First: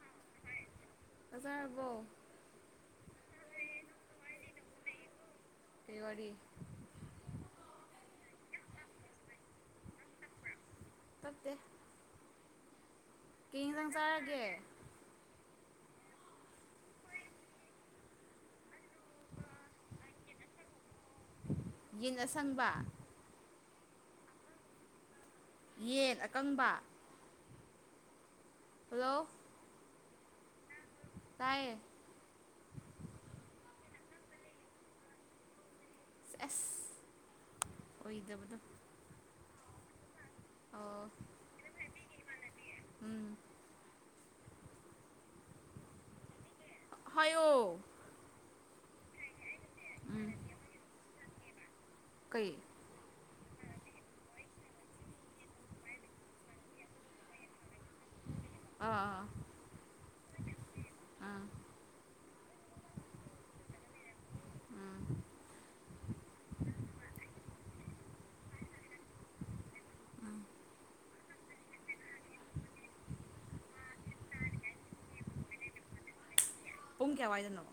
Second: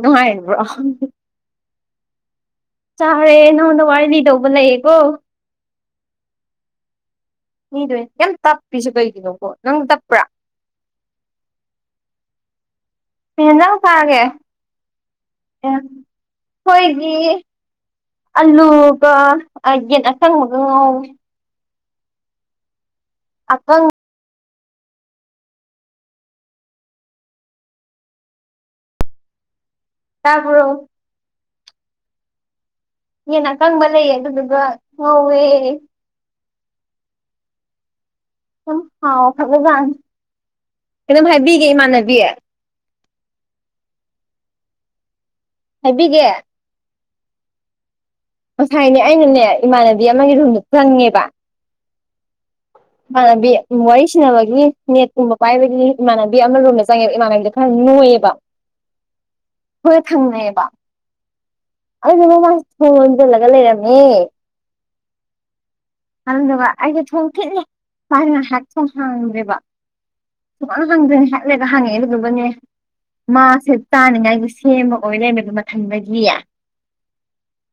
ꯅꯨꯡꯉꯥꯏꯔꯤꯕ꯭ꯔꯣ ꯆꯥꯛ ꯆꯥꯔꯕꯣ ꯆꯥꯔꯦ ꯅꯉꯣꯟꯗ ꯋꯥꯔꯤ ꯂꯤꯗꯧꯕ ꯂꯩꯌꯦꯀꯣ ꯀꯩꯋꯥꯔꯤ ꯂꯤꯗꯣꯏꯅꯦ ꯌꯥꯝ ꯇꯞꯄꯤꯁꯨ ꯀꯩꯒꯤꯅꯣꯀꯣ ꯅꯪ ꯇꯞꯄ꯭ꯔꯥ ꯇꯞꯇꯦ ꯀꯩ ꯏꯟꯁꯥꯡ ꯆꯥꯔꯒꯦ ꯑꯦ ꯑꯈꯣꯏꯒꯤ ꯑꯥꯂꯨꯒ ꯑ ꯌꯦꯟ ꯑꯁꯪꯕꯒ ꯉꯥꯎꯋꯤ ꯌꯦꯟ ꯑꯁꯪꯕ ꯑꯀꯪ ꯌꯦꯟ ꯑꯀꯪꯕ ꯍꯜꯂꯣ ꯇꯥꯕ꯭ꯔꯣ ꯇꯥꯏꯌꯦ ꯌꯦꯟ ꯑꯀꯪꯕ ꯂꯩꯌꯦ ꯑꯗꯨꯗꯨꯒ ꯉꯧꯋꯦ ꯑꯁ ꯑꯣꯢꯗꯕ ꯌꯥꯝ ꯍꯥꯎ ꯈꯔꯕ ꯖꯥꯠꯅꯦ ꯑꯣ ꯀꯩꯅꯣꯝ ꯍꯥꯏꯕꯤꯒꯦ ꯏꯃꯥꯟꯅꯕꯤ ꯎꯝ ꯍꯥꯏꯕꯤꯒꯦ ꯍꯥꯏꯌꯣ ꯉꯁꯥꯏꯅꯦ ꯑꯩꯅꯅꯦ ꯏꯃꯥꯟꯅꯕꯤ ꯎꯝ ꯑꯃꯒꯤ ꯔꯨꯝꯗ ꯆꯪꯉꯦꯕ ꯀꯩ ꯏꯃꯥꯟꯅꯗꯤ ꯋꯥꯔꯤ ꯁꯅꯥꯕꯒꯤ ꯅꯦꯠꯀꯨꯝꯕ ꯄꯥꯏꯕꯒꯤ ꯏꯃꯥꯟꯅꯕꯤ ꯑꯃ ꯔꯨꯝꯗ ꯆꯪꯉꯦꯕ ꯏꯃꯥꯟꯅꯕꯤꯗ ꯈꯔ ꯅꯣꯢꯑꯦꯕ ꯑꯥ ꯈꯣꯢꯒ ꯊꯪꯅꯩꯌꯦꯕ ꯑꯥ ꯑꯥ ꯑꯗꯨꯗꯨꯅ ꯃꯥꯁꯦ ꯊꯣꯡ ꯂꯣꯟꯖꯜꯂꯒ ꯂꯩꯔꯝꯃꯦ ꯎꯝ ꯑꯗꯨꯗꯨꯒ ꯑꯩꯁꯦ ꯊꯣꯡ ꯊꯤꯟꯂꯦ ꯃꯥꯁꯦ ꯉꯥꯢꯍꯥꯛ ꯊꯣꯡ ꯍꯥꯡꯗ꯭ꯔꯦꯕ ꯁꯨꯡꯍꯥꯡ ꯍꯥꯡꯗ꯭ꯔꯦ ꯉꯥꯢꯍꯥꯛ ꯂꯩꯔꯒ ꯍꯥꯡꯉꯛꯑꯦ ꯑꯗꯨꯗꯨꯒꯅꯦ ꯃꯥꯁꯦ ꯆꯥꯅꯤꯡꯉꯥꯏꯒꯤ ꯁꯦꯝꯕ ꯑꯣꯏꯂꯩꯔꯝꯃꯦꯕ ꯃꯊꯟꯗꯒꯤ ꯄꯨꯡ ꯀꯌꯥꯋꯥꯏꯗꯅꯣ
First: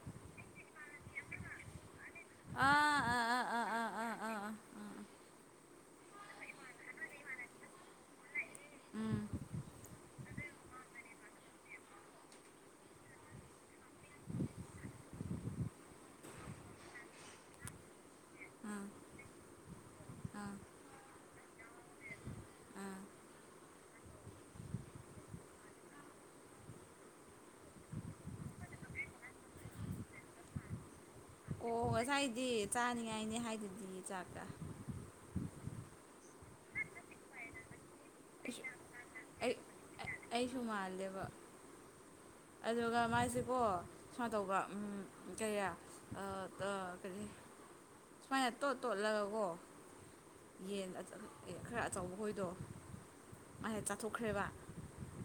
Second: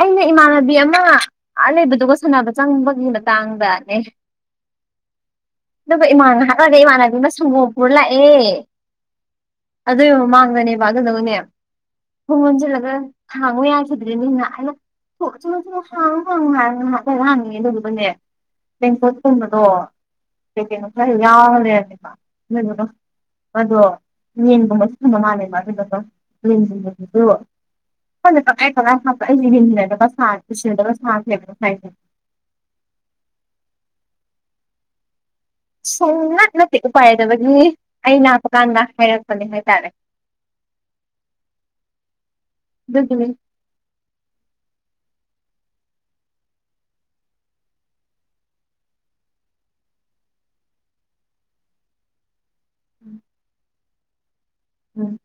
ꯑꯩꯅ ꯏꯃꯥꯟꯅꯕꯤ ꯑꯃ ꯑ ꯂꯩꯕꯗꯨꯒ ꯁꯥꯟꯅꯕ ꯑꯥ ꯆꯪꯕꯒꯤ ꯑꯥ ꯑꯥ ꯑꯥ ꯑꯥ ꯃꯇꯥꯡꯗꯅꯦ ꯑꯦ ꯑꯥ ꯑꯥ ꯑꯥ ꯑꯗꯨꯒ ꯏꯃꯥꯟꯅ ꯉꯍꯥꯛꯂꯩꯔꯒ ꯏꯃꯥꯟꯅꯕꯤ ꯑꯃ ꯁꯪꯒꯣꯝ ꯄꯨꯔ ꯂꯥꯛꯑꯦ ꯎꯝ ꯑꯗꯨꯒꯤ ꯃꯃꯥꯡ ꯍꯪꯉꯅꯦꯕ ꯑꯗꯨꯗꯒꯅꯦ ꯊꯣꯡ ꯂꯣꯟꯖꯤꯜꯂꯒ ꯍꯥꯡꯉꯨ ꯌꯥꯈꯤꯗ꯭ꯔꯦꯅꯤꯅ ꯑꯩꯅ ꯊꯣꯛ ꯊꯣꯛꯂꯨ ꯍꯥꯡꯉꯣ ꯍꯥꯡꯉꯣ ꯍꯥꯢꯔꯒ ꯉꯍꯥꯛ ꯂꯩꯔꯒ ꯍꯥꯡꯑꯦ ꯑꯗꯨꯗꯨꯒꯅꯦ ꯑꯥ ꯇꯦꯡꯀꯣꯠ ꯀꯨꯝꯕꯗꯣ ꯀꯩꯀꯩꯅꯣ ꯈꯔ ꯌꯥꯎꯔ ꯂꯩꯔꯝꯃꯦꯕ ꯑꯗꯨꯗꯨꯒ ꯑꯥ ꯑꯗꯣ ꯌꯦꯟꯒꯨꯝꯕꯁꯨ ꯊꯝꯕ ꯃꯥꯜꯂꯦ ꯃꯥꯗꯨꯗ ꯗꯨꯝ ꯌꯦꯡꯁꯤꯡꯗꯨꯁꯨ ꯈꯪꯗꯦ ꯇꯪꯈꯥꯢ ꯇꯪꯈꯥꯢ ꯑꯩꯁꯦ ꯃꯤꯟꯒꯤ ꯇꯥꯢꯇ ꯈꯔ ꯁꯥꯔꯦ ꯎꯁꯤꯟꯅꯗꯕ ꯑꯣ ꯉꯁꯥꯏꯗꯤ ꯆꯥꯅꯤꯡꯉꯥꯏꯅꯦ ꯍꯥꯏꯗꯨꯗꯤ ꯆꯥꯛꯔꯥ ꯁꯨꯡꯅꯠ ꯅꯠꯇꯦ ꯎꯄꯥꯢꯂꯩꯇꯕꯒꯤ ꯑꯩ ꯑꯩꯁꯨ ꯂꯥꯛꯄꯀꯥꯟꯗ ꯍꯥꯏꯔꯛꯄꯅꯦ ꯑꯩ ꯍꯥꯏꯇꯥꯔꯦ ꯑꯩꯁꯨ ꯃꯥꯜꯂꯦꯕ ꯑꯗꯨꯒ ꯑꯗꯨꯒꯤꯅꯦ ꯃꯥꯏꯁꯤꯀꯣ ꯁꯨꯃꯥꯏꯅ ꯇꯧꯕ꯭ꯔꯥ ꯎꯝ ꯀꯌꯥ ꯑꯥ ꯗꯥ ꯀꯔꯤ ꯁꯨꯃꯥꯏꯅ ꯇꯣꯠ ꯇꯣꯠꯂꯒꯀꯣ ꯌꯦꯟ ꯑꯆ ꯑꯦ ꯈꯔ ꯑꯆꯧꯕ ꯈꯣꯏꯗꯣ ꯎꯝ ꯃꯥꯁꯦ ꯆꯥꯊꯣꯛꯈ꯭ꯔꯦꯕ ꯎꯝ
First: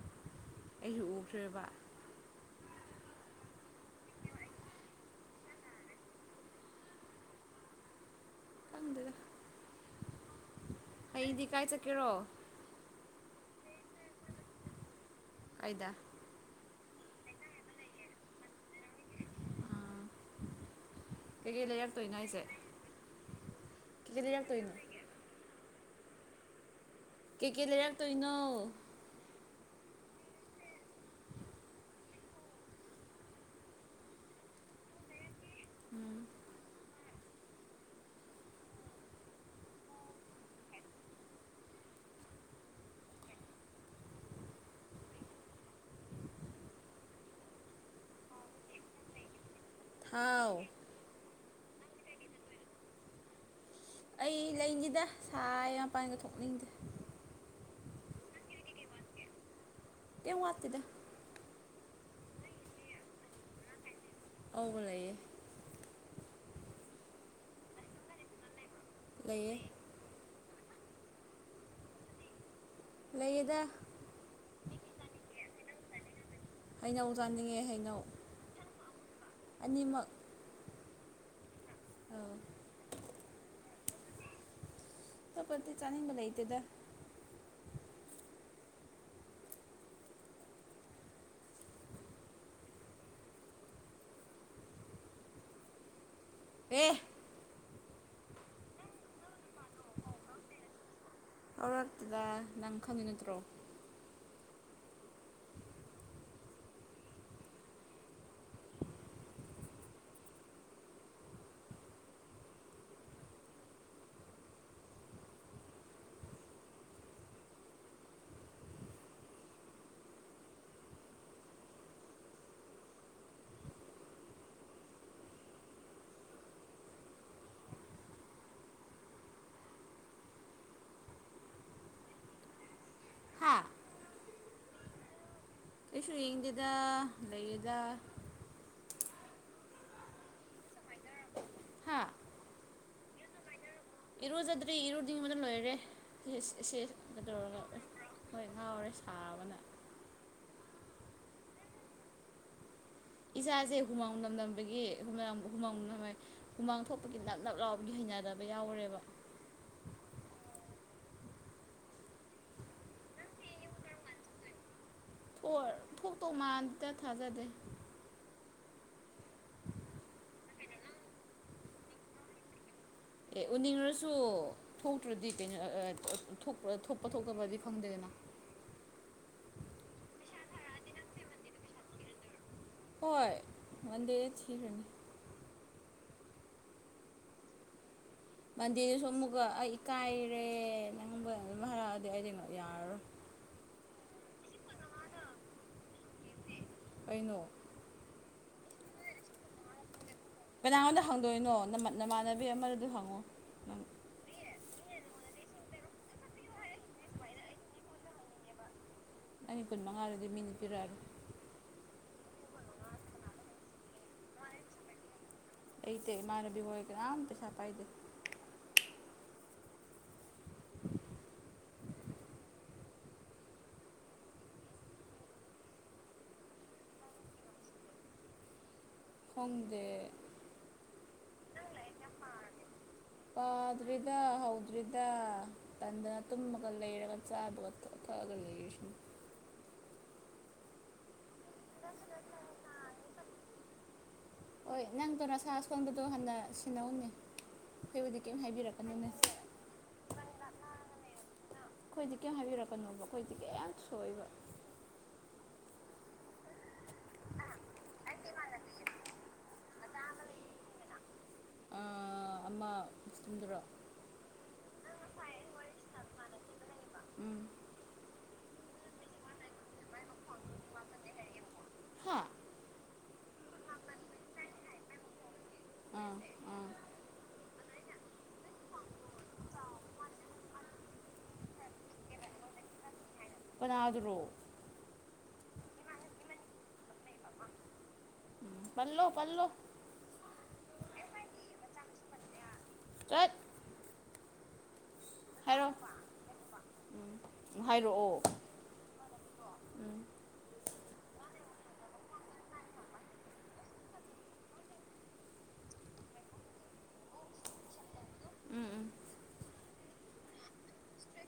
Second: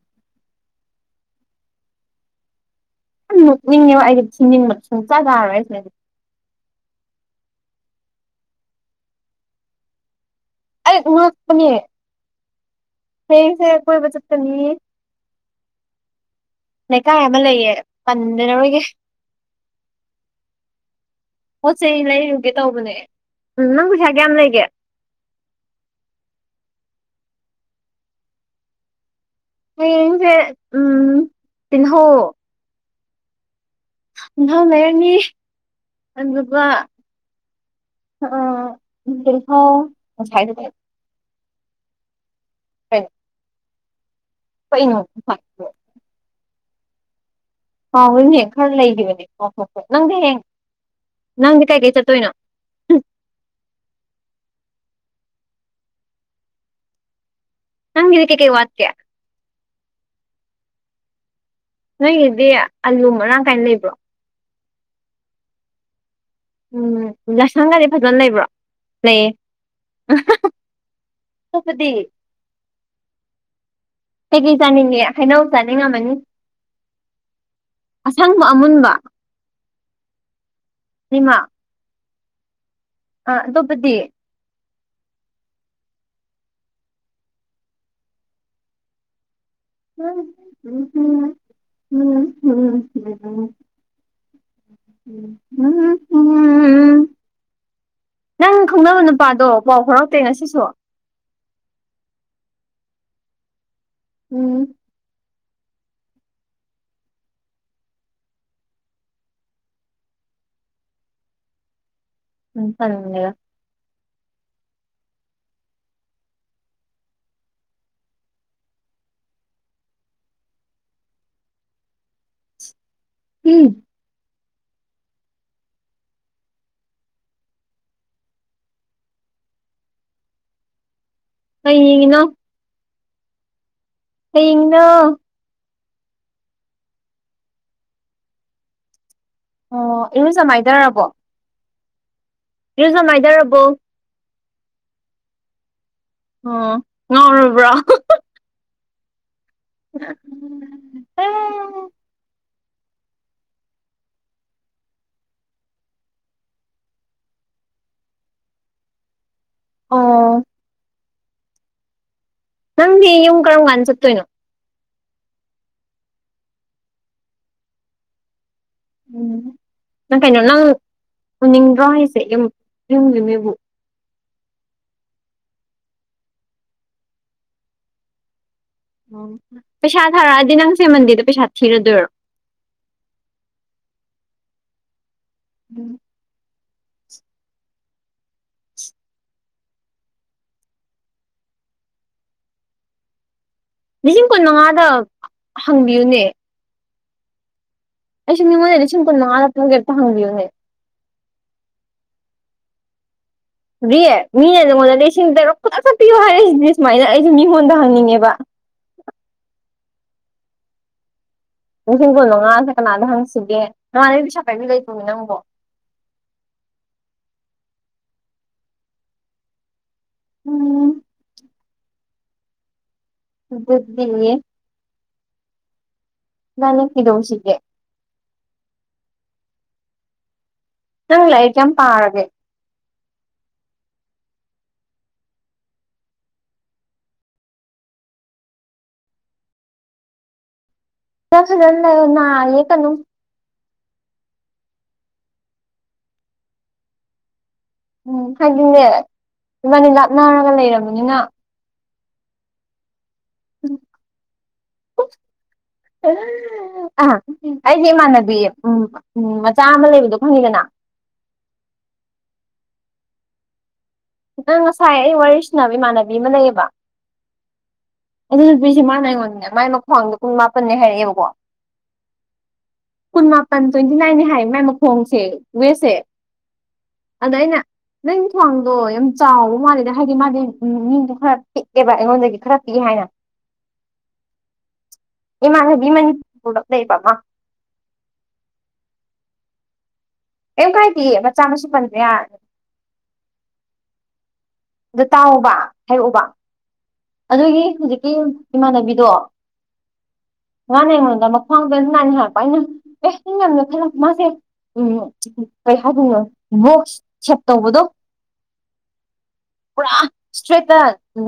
ꯑꯩꯁꯨ ꯎꯈ꯭ꯔꯦꯕ ꯌꯥꯝ ꯅꯣꯛꯅꯤꯡꯉꯦꯕ ꯑꯩꯗꯤ ꯊꯤꯅꯤꯡꯕ ꯁꯨꯡꯆꯥꯥ ꯆꯥꯔꯣꯏ ꯍꯥꯏꯁꯦ ꯈꯪꯗꯦꯗ ꯑꯩ ꯍꯌꯦꯡꯗꯤ ꯀꯥꯏ ꯉꯛꯄꯅꯦ ꯆꯠꯀꯦꯔꯣ ꯍꯌꯦꯡꯁꯦ ꯀꯣꯢꯕ ꯆꯠꯀꯅꯤ ꯀꯥꯢꯗ ꯂꯩꯀꯥꯏ ꯑꯃ ꯂꯩꯌꯦ ꯄꯟꯅꯔꯣꯢꯒꯦ ꯑꯥ ꯄꯣꯠ ꯆꯩ ꯂꯩꯔꯨꯒꯦ ꯇꯧꯕꯅꯦ ꯎꯝ ꯅꯪ ꯄꯩꯁꯥ ꯀꯩꯀꯩ ꯀꯌꯥꯝ ꯂꯩꯒꯦ ꯂꯩꯔꯛꯇꯣꯏꯅꯣ [inaudible] ꯀꯩꯀꯩ ꯂꯩꯔꯛꯇꯣꯏꯅꯣ ꯍꯌꯦꯡꯁꯦ ꯎꯝ ꯇꯤꯟꯍꯧ ꯇꯤꯟꯍꯧ ꯂꯩꯔꯅꯤ ꯑꯗꯨꯒ ꯑꯥ ꯇꯤꯟꯍꯧ ꯍꯨꯖꯤꯛ ꯍꯥꯢꯔꯝꯃꯤꯗꯣ ꯀꯩ ꯀꯩ ꯀꯩꯅꯣ ꯄꯤꯁꯥ ꯀ ꯕꯣ ꯍꯥꯎꯋꯤꯅꯦ ꯈꯔ ꯂꯩꯈꯤꯕꯅꯦ ꯉꯈꯣ ꯊꯥꯎ ꯅꯪꯗꯤ ꯀꯩ ꯀꯩ ꯆꯠꯇꯣꯏꯅꯣ ꯎꯝ ꯑꯩ ꯂꯩꯅꯤꯗ ꯁꯥꯢ ꯃꯄꯥꯟꯒ ꯊꯣꯛꯅꯤꯡꯗꯦ ꯅꯪꯒꯤꯗꯤ ꯀꯩ ꯀꯩ ꯋꯥꯠꯀꯦ ꯀꯩꯝ ꯋꯥꯠꯇꯦꯗ ꯅꯣꯏꯒꯤꯗꯤ ꯑꯂꯨ ꯃꯔꯥꯡ ꯀꯥꯏꯅ ꯂꯩꯕ꯭ꯔꯣ ꯑꯧ ꯂꯩꯌꯦ ꯎꯝ ꯂꯥꯏꯁꯪꯒꯗꯤ ꯐꯖꯅ ꯂꯩꯕ꯭ꯔꯣ ꯂꯩꯌꯦ ꯑꯍꯥꯍꯥ ꯆꯠꯄꯗꯤ ꯂꯩꯌꯦꯗ ꯀꯩꯀꯩ ꯆꯥꯅꯤꯡꯉꯦ ꯍꯩꯅꯧ ꯆꯥꯅꯤꯡ ꯗꯩ ꯉꯝꯃꯅꯤ ꯍꯩꯅꯧ ꯆꯥꯅꯤꯡꯉꯦ ꯍꯩꯅꯧ ꯑꯃꯨꯟꯕ ꯑꯅꯤꯃꯛ ꯅꯤꯃꯛ ꯑꯧ ꯑꯥ ꯑꯇꯣꯞꯄꯗꯤ ꯇꯣꯞꯄꯗꯤ ꯆꯥꯅꯤꯡꯕ ꯂꯩꯇꯦꯗ ꯎꯝ ꯍꯝꯍꯝ ꯍꯝ ꯍꯝ ꯍꯝ ꯎ ꯎꯝꯎꯝ ꯑꯦ ꯅꯪ ꯈꯪꯅꯕ ꯅꯨꯄꯥꯗꯣ ꯄꯥꯎ ꯐꯥꯎꯔꯛꯇꯦ ꯉꯁꯤꯁꯨ ꯐꯥꯎꯔꯛꯇꯦꯗꯥ ꯅꯪ ꯈꯪꯉꯤ ꯅꯠꯇ꯭ꯔꯣ ꯎꯝ ꯎꯝ ꯇꯜꯂꯦꯗ ꯎꯝ ꯀꯩ ꯌꯦꯡꯉꯤꯅꯣ ꯍꯥꯥ ꯀꯩ ꯌꯦꯡꯉꯤꯅꯣ ꯀꯩꯁꯨ ꯌꯦꯡꯗꯦꯗ ꯂꯩꯌꯦꯗ ꯑꯣ ꯏꯔꯨꯖ ꯃꯥꯏꯗꯔꯕꯣ ꯍꯥ ꯢꯔꯨꯖ ꯃꯥꯏꯗꯔꯕꯣ ꯏꯔꯨꯖꯗ꯭ꯔꯤ ꯏꯔꯨꯅꯤꯡꯕꯅ ꯂꯣꯏꯔꯦ ꯏꯁ ꯢꯁ ꯑꯣ ꯢꯁ ꯀꯗꯧꯔꯕ ꯉꯥꯎꯔꯕ꯭ꯔꯣ ꯍꯣꯏ ꯉꯥꯎꯔꯦ ꯁꯥꯕꯅ ꯑꯥ ꯏꯁꯥꯁꯦ ꯍꯨꯃꯥꯡ ꯃꯅꯝ ꯅꯝꯕꯒꯤ ꯍꯨꯃꯥꯡ ꯍꯨꯃꯥꯡ ꯍꯨꯃꯥꯡ ꯊꯣꯛꯄꯒꯤ ꯅꯞ ꯅꯞ ꯂꯥꯎꯕꯒꯤ ꯍꯩ ꯍꯩꯅꯗꯕ ꯌꯥꯎꯔꯦꯕ ꯑꯣ ꯅꯪꯗꯤ ꯌꯨꯝ ꯀꯔꯝ ꯀꯥꯟꯗ ꯆꯠꯇꯣꯏꯅꯣ ꯊꯣꯛ ꯊꯣꯛꯇꯧ ꯃꯥꯟꯗꯦ ꯊꯥꯖꯗꯦ ꯎꯝ ꯅꯪ ꯀꯩꯅꯣ ꯅꯪ ꯎꯅꯤꯡꯗꯣꯔ ꯍꯥꯏꯁꯦ ꯌꯨꯝ ꯌꯨꯝꯒꯤ ꯃꯤꯕꯨ ꯁꯨ ꯊꯣꯛꯇ꯭ꯔꯗꯤ ꯀꯩꯅꯣ ꯑ ꯊꯣꯛꯄ ꯊꯣꯛꯇꯕꯗꯤ ꯈꯪꯗꯦꯗꯅ ꯑꯣ ꯄꯩꯁꯥ ꯊꯥꯔꯛꯑꯗꯤ ꯅꯪ ꯁꯤ ꯃꯟꯗꯦꯗ ꯄꯩꯁꯥ ꯊꯤꯔꯗꯣꯏꯔꯣ ꯍꯣꯏ ꯃꯟꯗꯦꯗ ꯊꯤꯒ꯭꯭ꯔꯅꯤ ꯎꯝ ꯃꯟꯗꯦꯗꯨꯁꯨ ꯑꯃꯨꯛꯀ ꯑꯩ ꯏꯀꯥꯏꯔꯦ ꯅꯪꯕꯨ ꯑꯗꯨꯝ ꯍꯥꯏꯔꯛꯑꯗꯤ ꯑꯩꯗꯤ ꯌꯥꯔꯔꯣꯏ [inaudible] ꯂꯤꯁꯤꯡ ꯀꯨꯟ ꯃꯉꯥꯗ ꯍꯪꯕꯤꯌꯨꯅꯦ ꯀꯩꯅꯣ ꯑꯩꯁꯨ ꯃꯤꯉꯣꯟꯗꯒꯤ ꯂꯤꯁꯤꯡ ꯀꯨꯟ ꯃꯉꯥ ꯇ ꯄꯨꯒꯦ ꯑꯝꯇ ꯍꯪꯕꯤꯌꯣ ꯀꯅꯥꯉꯣꯟꯗ ꯍꯪꯗꯣꯏꯅꯣ ꯅꯃꯥ ꯅꯃꯥꯟꯅꯕꯤ ꯑꯃꯗꯨꯗ ꯍꯪꯉꯣ ꯅꯪ ꯀ꯭ꯔꯤ ꯃꯤꯅ ꯅꯉꯣꯟꯗ ꯂꯤꯁꯤꯡ ꯇꯔꯨꯛ ꯈꯨꯗꯛꯇ ꯄꯤꯌꯣ ꯍꯥꯏꯔꯛꯏꯁꯤꯗꯤ ꯁꯨꯃꯥꯏꯅ ꯑꯩꯁꯨ ꯃꯤꯉꯣꯟꯗ ꯍꯪꯅꯤꯡꯉꯦꯕ [inaudible] ꯀꯨꯟꯃꯉꯥ ꯗꯨꯗꯤ ꯃꯤꯅ ꯄꯤꯔꯛꯑꯔꯣꯏ ꯂꯤꯁꯤꯡ ꯀꯨꯟꯃꯉꯥꯁꯤ ꯀꯅꯥꯗ ꯍꯪꯁꯤꯒꯦ ꯅꯃꯥꯟꯅꯕꯤ ꯄꯩꯁꯥ ꯄꯥꯏꯕꯤ ꯂꯩꯇ꯭ꯔꯣꯃꯤ ꯅꯪꯕꯣ ꯂꯩꯇꯦ ꯏꯃꯥꯟꯅꯕꯤ ꯍꯣꯏ ꯀꯅꯥꯝ ꯄꯩꯁꯥ ꯄꯥꯏꯗꯦ ꯎꯝ ꯈꯨꯗꯛꯀꯤꯅꯦ ꯏꯕꯥꯅꯤ ꯀꯩꯗꯧꯁꯤꯒꯦ ꯈꯪꯗꯦ ꯅꯪ ꯂꯥꯏꯔꯤꯛ ꯀꯌꯥꯝ ꯄꯥꯔꯒꯦ [inaudible] ꯄꯥꯗ꯭ꯔꯤꯗ ꯍꯧꯗ꯭ꯔꯤꯗ ꯇꯟꯗꯅ ꯇꯨꯝꯃꯒ ꯂꯩꯔꯒ ꯆꯥꯕꯒ ꯊꯛꯄꯒ ꯒ ꯂꯩꯔꯤꯁꯤꯅꯤ ꯅꯪ ꯁꯤꯗ ꯂꯩꯌꯨ ꯅꯥꯔ ꯂꯤꯛꯀꯅꯨ ꯍꯣꯏ ꯅꯪꯗꯣ ꯅꯁꯥ ꯑꯁꯣꯟꯕꯗꯣ ꯍꯥꯟꯅ ꯁꯤꯟꯅꯧꯅꯦ ꯎꯝ ꯑꯩꯈꯣꯏꯕꯨꯗꯤ ꯀꯩꯝ ꯑꯈꯣꯏꯗꯤꯅꯦ ꯍꯥꯏꯕꯤꯔꯛꯀꯅꯨꯅꯦ ꯏꯕꯥꯅꯤ ꯂꯥꯞꯅꯔꯒ ꯂꯩꯔꯕꯅꯤꯅ ꯑꯈꯣꯏꯗꯤ ꯀꯌꯝ ꯍꯥꯏꯕꯤꯔꯛꯀꯅꯣꯕ ꯑꯈꯣꯏꯗꯤ ꯀꯌꯝ ꯁꯣꯛꯑꯣꯏꯕ ꯍ ꯑ ꯑꯩꯒꯤ ꯏꯃꯥꯟꯅꯕꯤ ꯎꯝ ꯎꯝ ꯃꯆꯥ ꯑꯃ ꯂꯩꯕꯗꯣ ꯈꯪꯉꯤꯗꯅ ꯑ ꯑꯃ ꯃꯨꯁ꯭ꯂꯤꯝꯗꯨꯔꯣ ꯈꯤꯇꯪ ꯉꯁꯥꯏ ꯑꯩ ꯋꯥꯔꯤ ꯁꯥꯅꯕ ꯏꯃꯥꯟꯅꯕꯤ ꯑꯃ ꯂꯩꯌꯦꯕ ꯎꯝ ꯑꯗꯨ ꯅꯨꯄꯤꯁꯦ ꯃꯥꯅ ꯑꯩꯉꯣꯟꯗꯅꯦ ꯃꯥꯏ ꯃꯈ꯭ꯋꯥꯡꯗꯣ ꯀꯨꯟ ꯃꯥꯄꯟꯅꯦ ꯍꯥꯏꯔꯛꯑꯦꯕꯀꯣ ꯍꯥ ꯀꯨꯟ ꯃꯥꯄꯟ ꯇ꯭ꯋꯦꯟꯇꯤ ꯅꯥꯏꯟꯅꯦ ꯍꯥꯏ ꯃꯥꯏ ꯃꯈꯣꯡꯁꯦ ꯋꯦꯁꯁꯦ ꯑꯥ ꯑꯥ ꯑꯗ ꯑꯩꯅ ꯅꯪ ꯈ꯭ꯋꯥꯡꯗꯣ ꯌꯥꯝ ꯆꯥꯎꯕ ꯃꯥꯜꯂꯤꯅ ꯍꯥꯏꯗꯤ ꯃꯥꯗꯤ ꯃꯤꯗꯣ ꯈꯔ ꯄꯤꯛꯑꯦꯕ ꯑꯩꯉꯣꯟꯗꯒꯤ ꯈꯔ ꯒꯤ ꯍꯥꯏꯅ ꯀꯅꯥꯗꯔꯣ ꯏꯃꯥꯟꯅꯕꯤ ꯃꯅꯤꯄꯨꯔꯗ ꯂꯩꯌꯦꯕ ꯑꯃ ꯄꯜꯂꯣ ꯄꯜꯂꯣ ꯀꯦꯝ ꯀꯥꯏꯗꯤꯌꯦ ꯃꯆꯥ ꯃꯁꯨ ꯄꯟꯕ ꯌꯥꯔ ꯆꯠ ꯑꯗꯨ ꯇꯥꯎꯑꯣꯕ ꯍꯥꯏꯔꯣ ꯍꯥꯏꯔꯛꯑꯣꯕ ꯎꯝ ꯑꯗꯨꯒꯤ ꯍꯨꯖꯤꯛꯀꯤ ꯍꯥꯏꯔꯛꯑꯣ ꯏꯃꯥꯟꯅꯕꯤꯗꯣ ꯎꯝ ꯃꯥꯅ ꯑꯩꯉꯣꯟꯗ ꯃꯈ꯭ꯋꯥꯡꯗ ꯇꯋꯦꯟꯇꯤ ꯅꯥꯏꯟ ꯥꯏꯔꯛꯄ ꯑꯩꯅ ꯑꯦ ꯅꯩ ꯌꯥꯝ ꯅꯣꯏꯈꯠꯂꯝꯃꯦ ꯃꯥꯁꯦ ꯎꯝ ꯀꯩ ꯍꯥꯏꯗꯣꯏꯅꯣ ꯕꯣꯛꯁ ꯁꯠ ꯇꯧꯕꯗꯣ ꯎꯝ ꯎꯝ ꯄꯨꯔꯥ ꯏꯁꯇ꯭ꯔꯦꯠꯇ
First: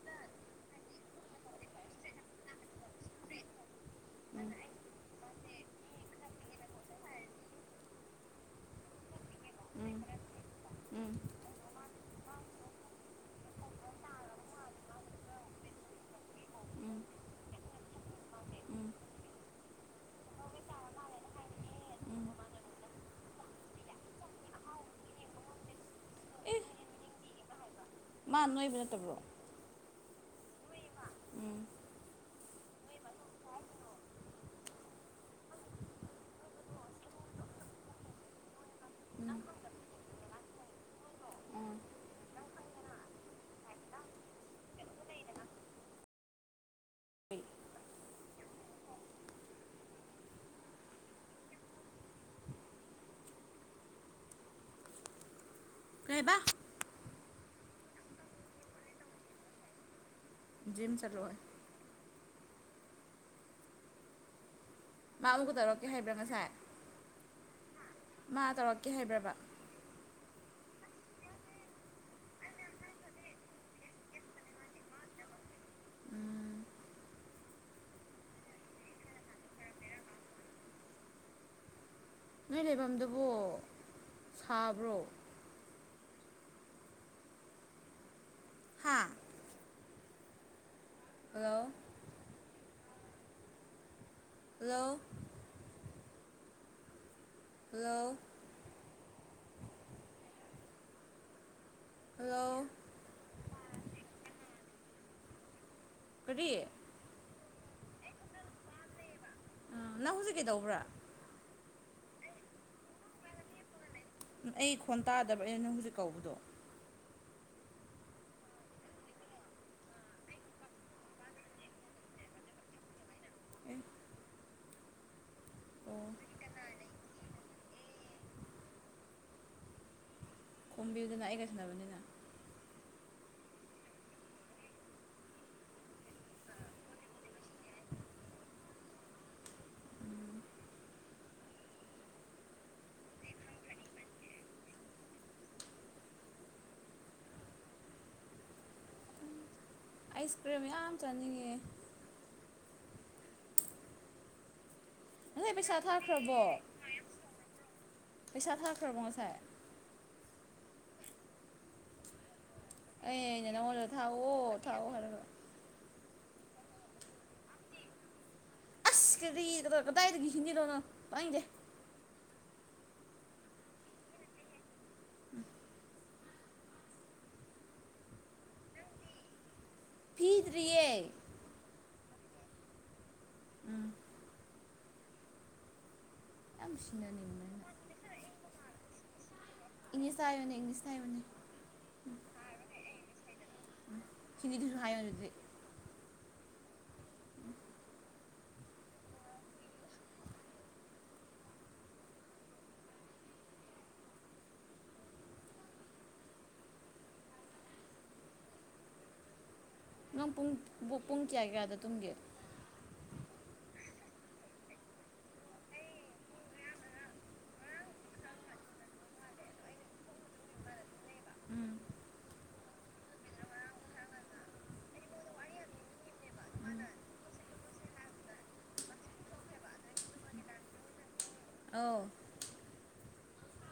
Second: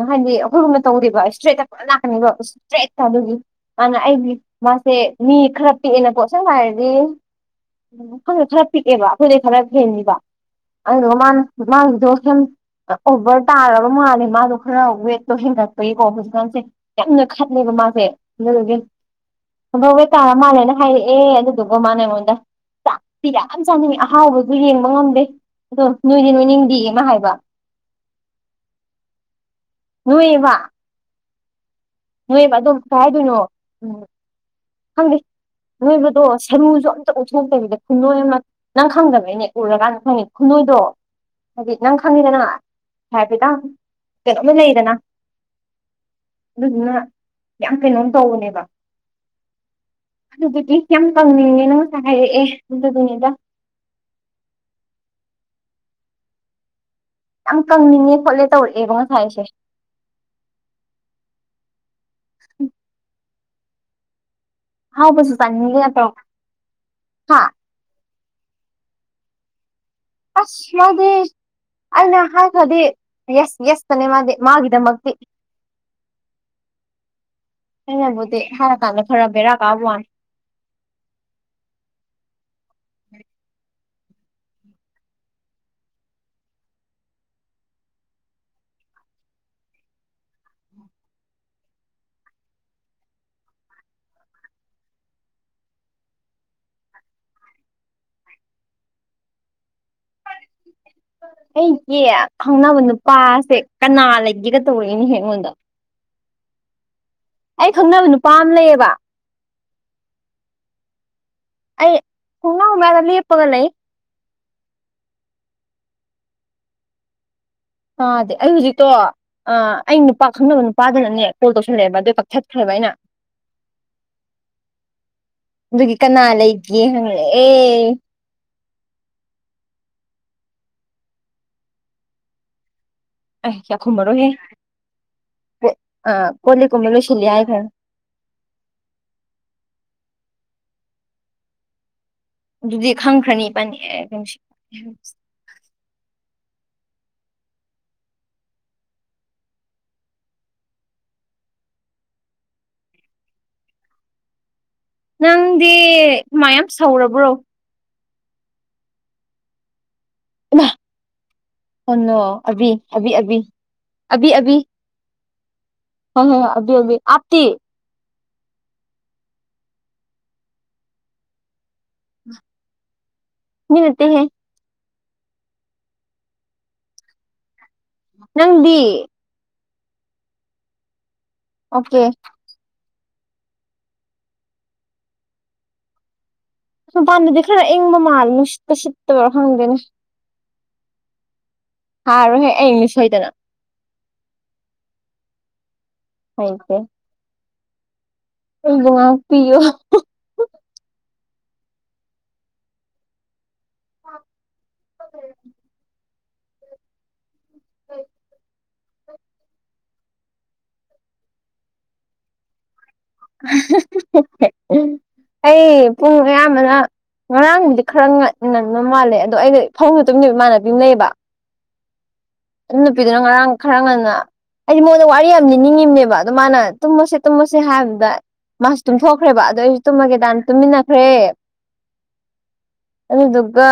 ꯍꯥꯏꯗꯤ ꯑꯩꯈꯣꯏꯒꯨꯝꯅ ꯇꯧꯗꯦꯕ ꯏꯁꯇ꯭ꯔꯦꯠꯇ ꯄꯨꯔꯥ ꯂꯅꯥꯀꯅꯤꯕ ꯏꯁꯇ꯭ꯔꯦꯠꯇ ꯑꯗꯨꯒꯤ ꯃꯥꯅ ꯑꯩꯗꯤ ꯃꯥꯁꯦ ꯃꯤ ꯈꯔ ꯄꯤꯛꯑꯦꯅ ꯀꯣ ꯑꯁꯦꯡꯕ ꯍꯥꯏꯔꯗꯤ ꯈꯪꯗꯦ ꯈꯔ ꯄꯤꯛꯑꯦꯕ ꯑꯩꯈꯣꯏꯗ ꯈꯔ ꯎꯝ ꯎꯝ ꯍꯦꯟꯅꯤꯕ ꯑꯗꯨꯗꯨꯒ ꯎꯝ ꯃꯥꯅ ꯃꯥꯒꯤꯗꯣ ꯑꯣꯞꯁꯟ ꯑꯣꯚꯔ ꯇꯥꯔꯕ ꯃꯥꯜꯂꯦ ꯃꯥꯗꯣ ꯈꯔ ꯋꯦꯠꯇꯣ ꯍꯦꯟꯒꯠꯄꯒꯤꯀꯣ ꯍꯧꯖꯤꯛꯀꯥꯟꯁꯦ ꯎꯝ ꯌꯥꯝ ꯅꯣꯢ ꯈꯠꯂꯦꯕ ꯃꯥꯁꯦ ꯑꯗꯨꯗꯨꯒꯤ ꯎꯝ ꯑꯗꯨ ꯋꯦꯛ ꯇꯥꯔ ꯃꯥꯜꯂꯦꯅ ꯍꯥꯏꯔꯛꯑꯦ ꯑꯗꯨꯗꯨꯒ ꯃꯥꯅ ꯑꯩꯉꯣꯟꯗ ꯎꯝ ꯆꯥꯛꯇꯤ ꯌꯥꯝ ꯆꯥꯅꯤꯡꯉꯦ ꯑꯍꯥꯎꯕꯁꯨ ꯌꯦꯡꯕ ꯉꯝꯗꯦ ꯑꯗꯣ ꯅꯣꯏꯗꯤ ꯑꯦ ꯅꯣꯏꯅꯤꯡꯗꯦꯌꯦ ꯃꯥ ꯍꯥꯏꯕ ꯃꯥ ꯅꯣꯏꯕ ꯅꯠꯇꯕ꯭ꯔꯣ ꯅꯣꯢꯌꯦꯕ ꯎꯝ ꯅꯣꯏꯌꯦꯕ ꯑꯗꯨꯝ ꯀꯩ ꯍꯥꯏꯗꯣꯏꯅꯣ ꯎꯝ ꯈꯪꯗꯦ ꯅꯣꯏꯕꯗꯣ ꯑ ꯁꯔꯨꯁꯨ ꯑꯝꯇ ꯑꯣꯟꯊꯣꯛꯂꯇꯕꯤꯗ ꯈꯨꯟꯅꯣꯏ ꯑꯃ ꯅꯪ ꯎꯝ ꯈꯪꯗꯕꯩꯅꯦ ꯎꯔꯀꯥꯟꯗ ꯈꯪꯅꯤ ꯈꯨꯅꯣꯏ ꯀꯩꯗꯣ ꯍꯥꯏꯗꯤ ꯎꯝ ꯅꯪ ꯈꯪꯉꯤꯗꯅ ꯍꯥꯏꯐꯦꯠꯇꯪ ꯀꯩꯅꯣꯝꯃ ꯂꯩꯗꯅ [inaudible] ꯑꯗꯨꯗꯨꯅ ꯌꯥꯝ ꯀꯩꯅꯣꯝ ꯇꯧꯕꯅꯦꯕ ꯑꯗꯨꯗꯤ ꯌꯥꯝ ꯀꯪꯅꯤꯡꯉꯦꯅ ꯉꯁꯥꯏ ꯍꯥꯏꯔꯛꯑꯦ ꯑꯗꯨꯗꯨꯅꯤꯗ [inaudible] ꯀꯩꯑꯕ ꯌꯥꯝ ꯀꯪꯅꯤꯡꯉꯦ ꯈꯣꯠꯂꯦ ꯇꯧꯔꯛꯑꯦꯕ ꯉꯁꯥꯏꯁꯦ ꯖꯤꯝ ꯆꯠꯂꯦ ꯎꯝ ꯃꯥ ꯍꯥꯎꯕꯁꯨ ꯑꯃꯨꯛꯀ ꯇꯥꯅꯤꯡꯗꯦ ꯇꯧꯔꯛꯀꯦ ꯍꯥꯢꯅ ꯍꯥꯏꯕ꯭ꯔꯥ ꯇꯧꯔꯛꯄ ꯉꯁꯥꯏ ꯍꯥ ꯃꯥ ꯇꯧꯔꯛꯀꯦ ꯍꯥꯏꯕ꯭ꯔꯕ ꯑꯁ ꯌꯥꯗꯦ ꯑꯩꯅ ꯍꯥꯏꯈ꯭ꯔꯗꯤ ꯌꯦꯁ ꯌꯦꯁ ꯇꯅꯦ ꯃꯥꯗꯤ ꯃꯥꯒꯤ ꯗꯃꯛꯇꯤ ꯎꯝ ꯑꯩꯅꯕꯨꯗꯤ ꯍꯥꯢꯔ ꯀꯥꯡꯅ ꯈꯔ ꯕꯦꯔ ꯀꯥꯕ ꯋꯥꯅꯤ ꯅꯣꯏ ꯂꯩꯐꯝꯗꯨꯕ ꯁꯥꯕ꯭ꯔꯣ ꯍꯥꯥ ꯍꯜꯂꯣ ꯍꯜꯂꯣ ꯍꯜꯂꯣ ꯑꯩꯒꯤ ꯍꯜꯂꯣ ꯈꯪꯅꯕ ꯅꯨꯄꯥꯁꯦ ꯀꯅꯥ ꯂꯩꯒꯦꯒ ꯇꯧꯔꯛ ꯏꯅꯦꯍꯦ ꯑꯩꯉꯣꯟꯗ ꯀꯔꯤ ꯑꯩ ꯈꯪꯅꯕ ꯅꯨꯄꯥ ꯑꯃ ꯂꯩꯌꯦꯕ ꯅꯪ ꯍꯨꯖꯤꯛ ꯀꯩꯗꯧꯕ꯭ꯔꯥ ꯑꯩ ꯊꯣꯡꯅꯥꯎ ꯃꯌꯥꯗ ꯂꯦꯞꯄꯒ ꯂꯩ ꯑꯩ ꯈꯣꯟ ꯇꯥꯗꯕ ꯑ ꯅꯪ ꯍꯨꯖꯤꯛ ꯀꯧꯕꯗꯣ ꯇꯥꯗꯦ ꯑꯩ ꯍꯧꯖꯤꯛꯇꯣ ꯑꯩ ꯅꯨꯄꯥ ꯈꯪꯅꯕ ꯅꯨꯄꯥꯗꯅꯅꯦ ꯀꯣꯜ ꯇꯧꯁꯜꯂꯛꯑꯦꯕ ꯑꯗꯨꯢ ꯀꯛꯊꯠꯈ꯭ꯔꯦꯕ ꯑꯗ ꯑꯩꯅ ꯑꯦ ꯑꯗꯨꯒꯤ ꯑꯣ ꯀꯅꯥ ꯂꯩꯒꯦ ꯍꯪꯂꯛ ꯑꯦ ꯈꯣꯝꯕꯤꯌꯨꯗꯅ ꯑꯩꯒ ꯁꯥꯟꯅꯕꯅꯦꯅ ꯑꯦ ꯌꯥꯢꯈꯣꯝꯕꯔꯣ ꯍꯦ ꯑꯦ ꯑ ꯣꯂꯤꯛ ꯀꯨꯝꯕ ꯂꯣꯏꯁꯤꯜꯂꯤ ꯍꯥꯢꯈ꯭ꯔꯦ ꯎꯝ ꯑꯗꯨꯗꯤ ꯈꯪꯈ꯭ꯔꯅꯤ ꯏꯕꯥꯅꯤ ꯑꯦ ꯍꯥꯢꯕꯁꯤ ꯑꯥꯏꯁ ꯀ꯭ꯔꯤꯝ ꯌꯥꯝ ꯆꯥꯅꯤꯡꯉꯦ ꯉꯁꯥꯏ ꯅꯪꯗꯤ ꯄꯩꯁꯥ ꯊꯥꯈ꯭ꯔꯕꯣ ꯍꯨꯃꯥꯡ ꯌꯥꯝ ꯁꯧꯔꯕ꯭ꯔꯣ ꯄꯩꯁꯥ ꯊꯥꯈ꯭ꯔꯕꯣꯉꯁꯥꯏ ꯏꯃꯥ ꯀꯅꯣ ꯑꯩꯅ ꯅꯉꯣꯟꯗ ꯊꯥꯎꯑꯣ ꯊꯥꯎꯑꯣ ꯍꯥꯢꯔꯒ ꯍꯣ ꯍꯣ ꯍꯣꯢ ꯍꯨꯖꯤꯛ ꯍꯨꯖꯤꯛ ꯑꯞꯇꯤ ꯑꯁ ꯀꯔꯤꯗꯅꯣ ꯀꯗꯥꯏꯗꯒꯤ ꯁꯤꯟꯕꯤꯗꯣꯏꯅꯣ ꯇꯥꯏꯡꯗꯦ ꯃꯤꯅ ꯅꯠꯇꯦ ꯍꯦ [inaudible] ꯅꯪꯗꯤ ꯄꯤꯗ꯭ꯔꯤꯌꯦ ꯑꯣꯀꯦ ꯎꯝ ꯌꯥꯝ ꯁꯤꯟꯅꯅꯤꯡꯕ ꯃꯄꯥꯟꯗꯗꯤ ꯈꯔ ꯅꯪꯅ ꯏꯪꯕ ꯃꯥꯜꯂꯦ ꯅꯨꯡꯁꯤꯠꯀ ꯁꯤꯠꯇꯕ꯭ꯔꯥ ꯈꯪꯗꯦꯅꯦ ꯁꯩꯕꯅꯦ ꯍꯥꯏꯔꯣꯏꯍꯦ ꯑꯩꯅꯤ ꯁꯣꯏꯗꯅ [unintelligible] ꯍꯥꯏꯌꯣ ꯑꯗꯨꯗꯤ ꯍꯧꯈ꯭ꯔꯦ ꯑꯩꯕꯨ ꯉꯥꯛꯄꯤꯌꯣ [inaudible] [inaudible] ꯅꯪ ꯄꯨꯡ ꯄꯨ ꯄꯨꯡ ꯀꯌꯥ ꯀꯌꯥꯗ ꯇꯨꯝꯒꯦ ꯑꯩ ꯄꯨꯡ ꯑꯌꯥꯝꯕꯅ ꯉꯔꯥꯡꯗꯨꯗꯤ ꯈꯔ ꯉ ꯉꯟꯕ ꯃꯥꯜꯂꯦ ꯑꯗꯣ ꯑꯩꯅ ꯐꯕꯨꯡ ꯇꯝꯃꯤꯟꯅꯕ ꯏꯃꯥꯟꯅꯕꯤ ꯑꯃ ꯂꯩꯑꯦꯕ ꯎꯝ ꯑꯗꯨ ꯅꯨꯄꯤꯗꯨꯅ ꯉꯔꯥꯡ ꯈꯔ ꯉꯟꯅ ꯑꯩꯗꯤ ꯃꯉꯣꯟꯗ ꯋꯥꯔꯤ ꯌꯥꯝ ꯂꯤꯅꯤꯡꯉꯤꯕꯅꯦꯕ ꯑꯗꯣ ꯃꯥꯅ ꯇꯨꯝꯃꯁꯦ ꯇꯨꯝꯃꯁꯦ ꯍꯥꯏꯕꯗꯨꯗ ꯃꯥꯁꯨ ꯇꯨꯝꯊꯣꯛꯈ꯭ꯔꯦꯕ ꯑꯗꯨꯗꯣ ꯑꯩꯁꯨ ꯇꯨꯝꯃꯒꯦꯗꯥꯅ ꯇꯨꯝꯃꯤꯟꯅꯈ꯭ꯔꯦ ꯑꯥꯎ ꯑꯗꯨꯗꯨꯒ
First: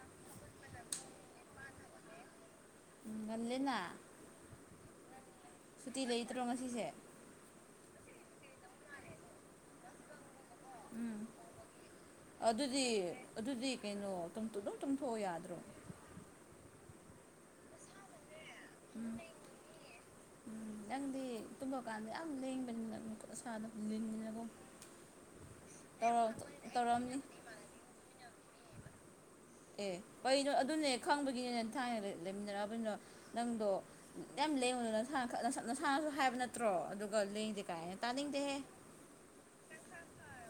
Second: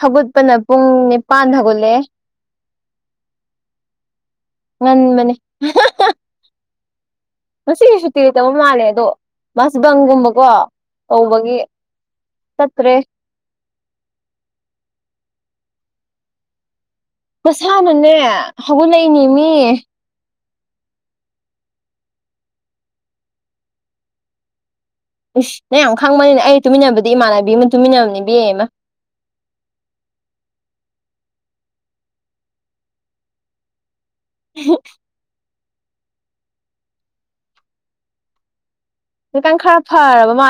ꯍꯧꯒꯠꯄꯅ ꯄꯨꯡ ꯅꯤꯄꯥꯟ ꯗ ꯍꯧꯒꯠꯂꯦ ꯉꯜꯂꯤꯅ ꯉꯟꯕꯅꯦ ꯉꯁꯤꯁꯦ ꯉꯁꯤꯒꯤ ꯁꯨꯇꯤ ꯂꯩꯇꯕ ꯃꯥꯜꯂꯦ ꯑꯗꯣ ꯃꯥꯁꯦꯕꯪꯒꯨꯝꯕꯀꯣ ꯎꯝ ꯇꯧꯕꯒꯤ ꯑꯗꯨꯗꯤ ꯆꯠꯇ꯭ꯔꯦ ꯑꯗꯨꯗꯤ ꯀꯩꯅꯣ ꯇꯨꯝ ꯑꯗꯨꯝ ꯇꯨꯝꯊꯣꯛꯑꯣ ꯌꯥꯗ꯭ꯔꯣ ꯃꯁꯥꯅꯅꯦ ꯍꯧꯒꯠꯂꯛꯏꯅꯤ ꯃꯤ ꯅꯪꯗꯤ ꯇꯨꯝꯕ ꯀꯥꯟꯗ ꯌꯥꯝ ꯂꯦꯡꯕꯅꯤꯅ ꯅꯁꯥꯗꯣ ꯂꯤꯟ [unintelligible] ꯏꯁ ꯅꯪ ꯌꯥꯝ ꯈꯪꯕꯅꯤꯅ ꯑꯩ ꯇꯨꯃꯤꯟꯅꯕꯗꯤ ꯇꯧꯔꯝꯅꯤ ꯏꯃꯥꯟꯅꯕꯤ ꯑꯃ ꯇꯨꯃꯤꯟꯅꯕꯅꯤ ꯏꯕꯦꯝꯃ ꯑꯦ ꯀꯩꯅꯣ ꯑꯗꯨꯅꯦ ꯈꯪꯕꯒꯤꯅꯦ ꯅꯪ ꯊꯥꯏꯅ ꯂꯩꯃꯤꯟꯅꯔꯛꯑꯕꯅꯤꯅ ꯅꯪꯗꯣ ꯌꯥꯝ ꯂꯦꯡꯕꯗꯨꯅ ꯅ ꯅꯁꯥꯅꯈ ꯅꯁꯥꯅꯁꯨ ꯍꯥꯏꯕ ꯅꯠꯇ꯭ꯔꯣ ꯑꯗꯨꯒ ꯂꯦꯡꯗꯦ ꯀꯥꯏꯅ ꯇꯥꯅꯤꯡꯗꯦꯍꯦ ꯀꯤꯇꯪ ꯈꯔ ꯐꯔꯕ ꯃꯥꯜꯂꯦ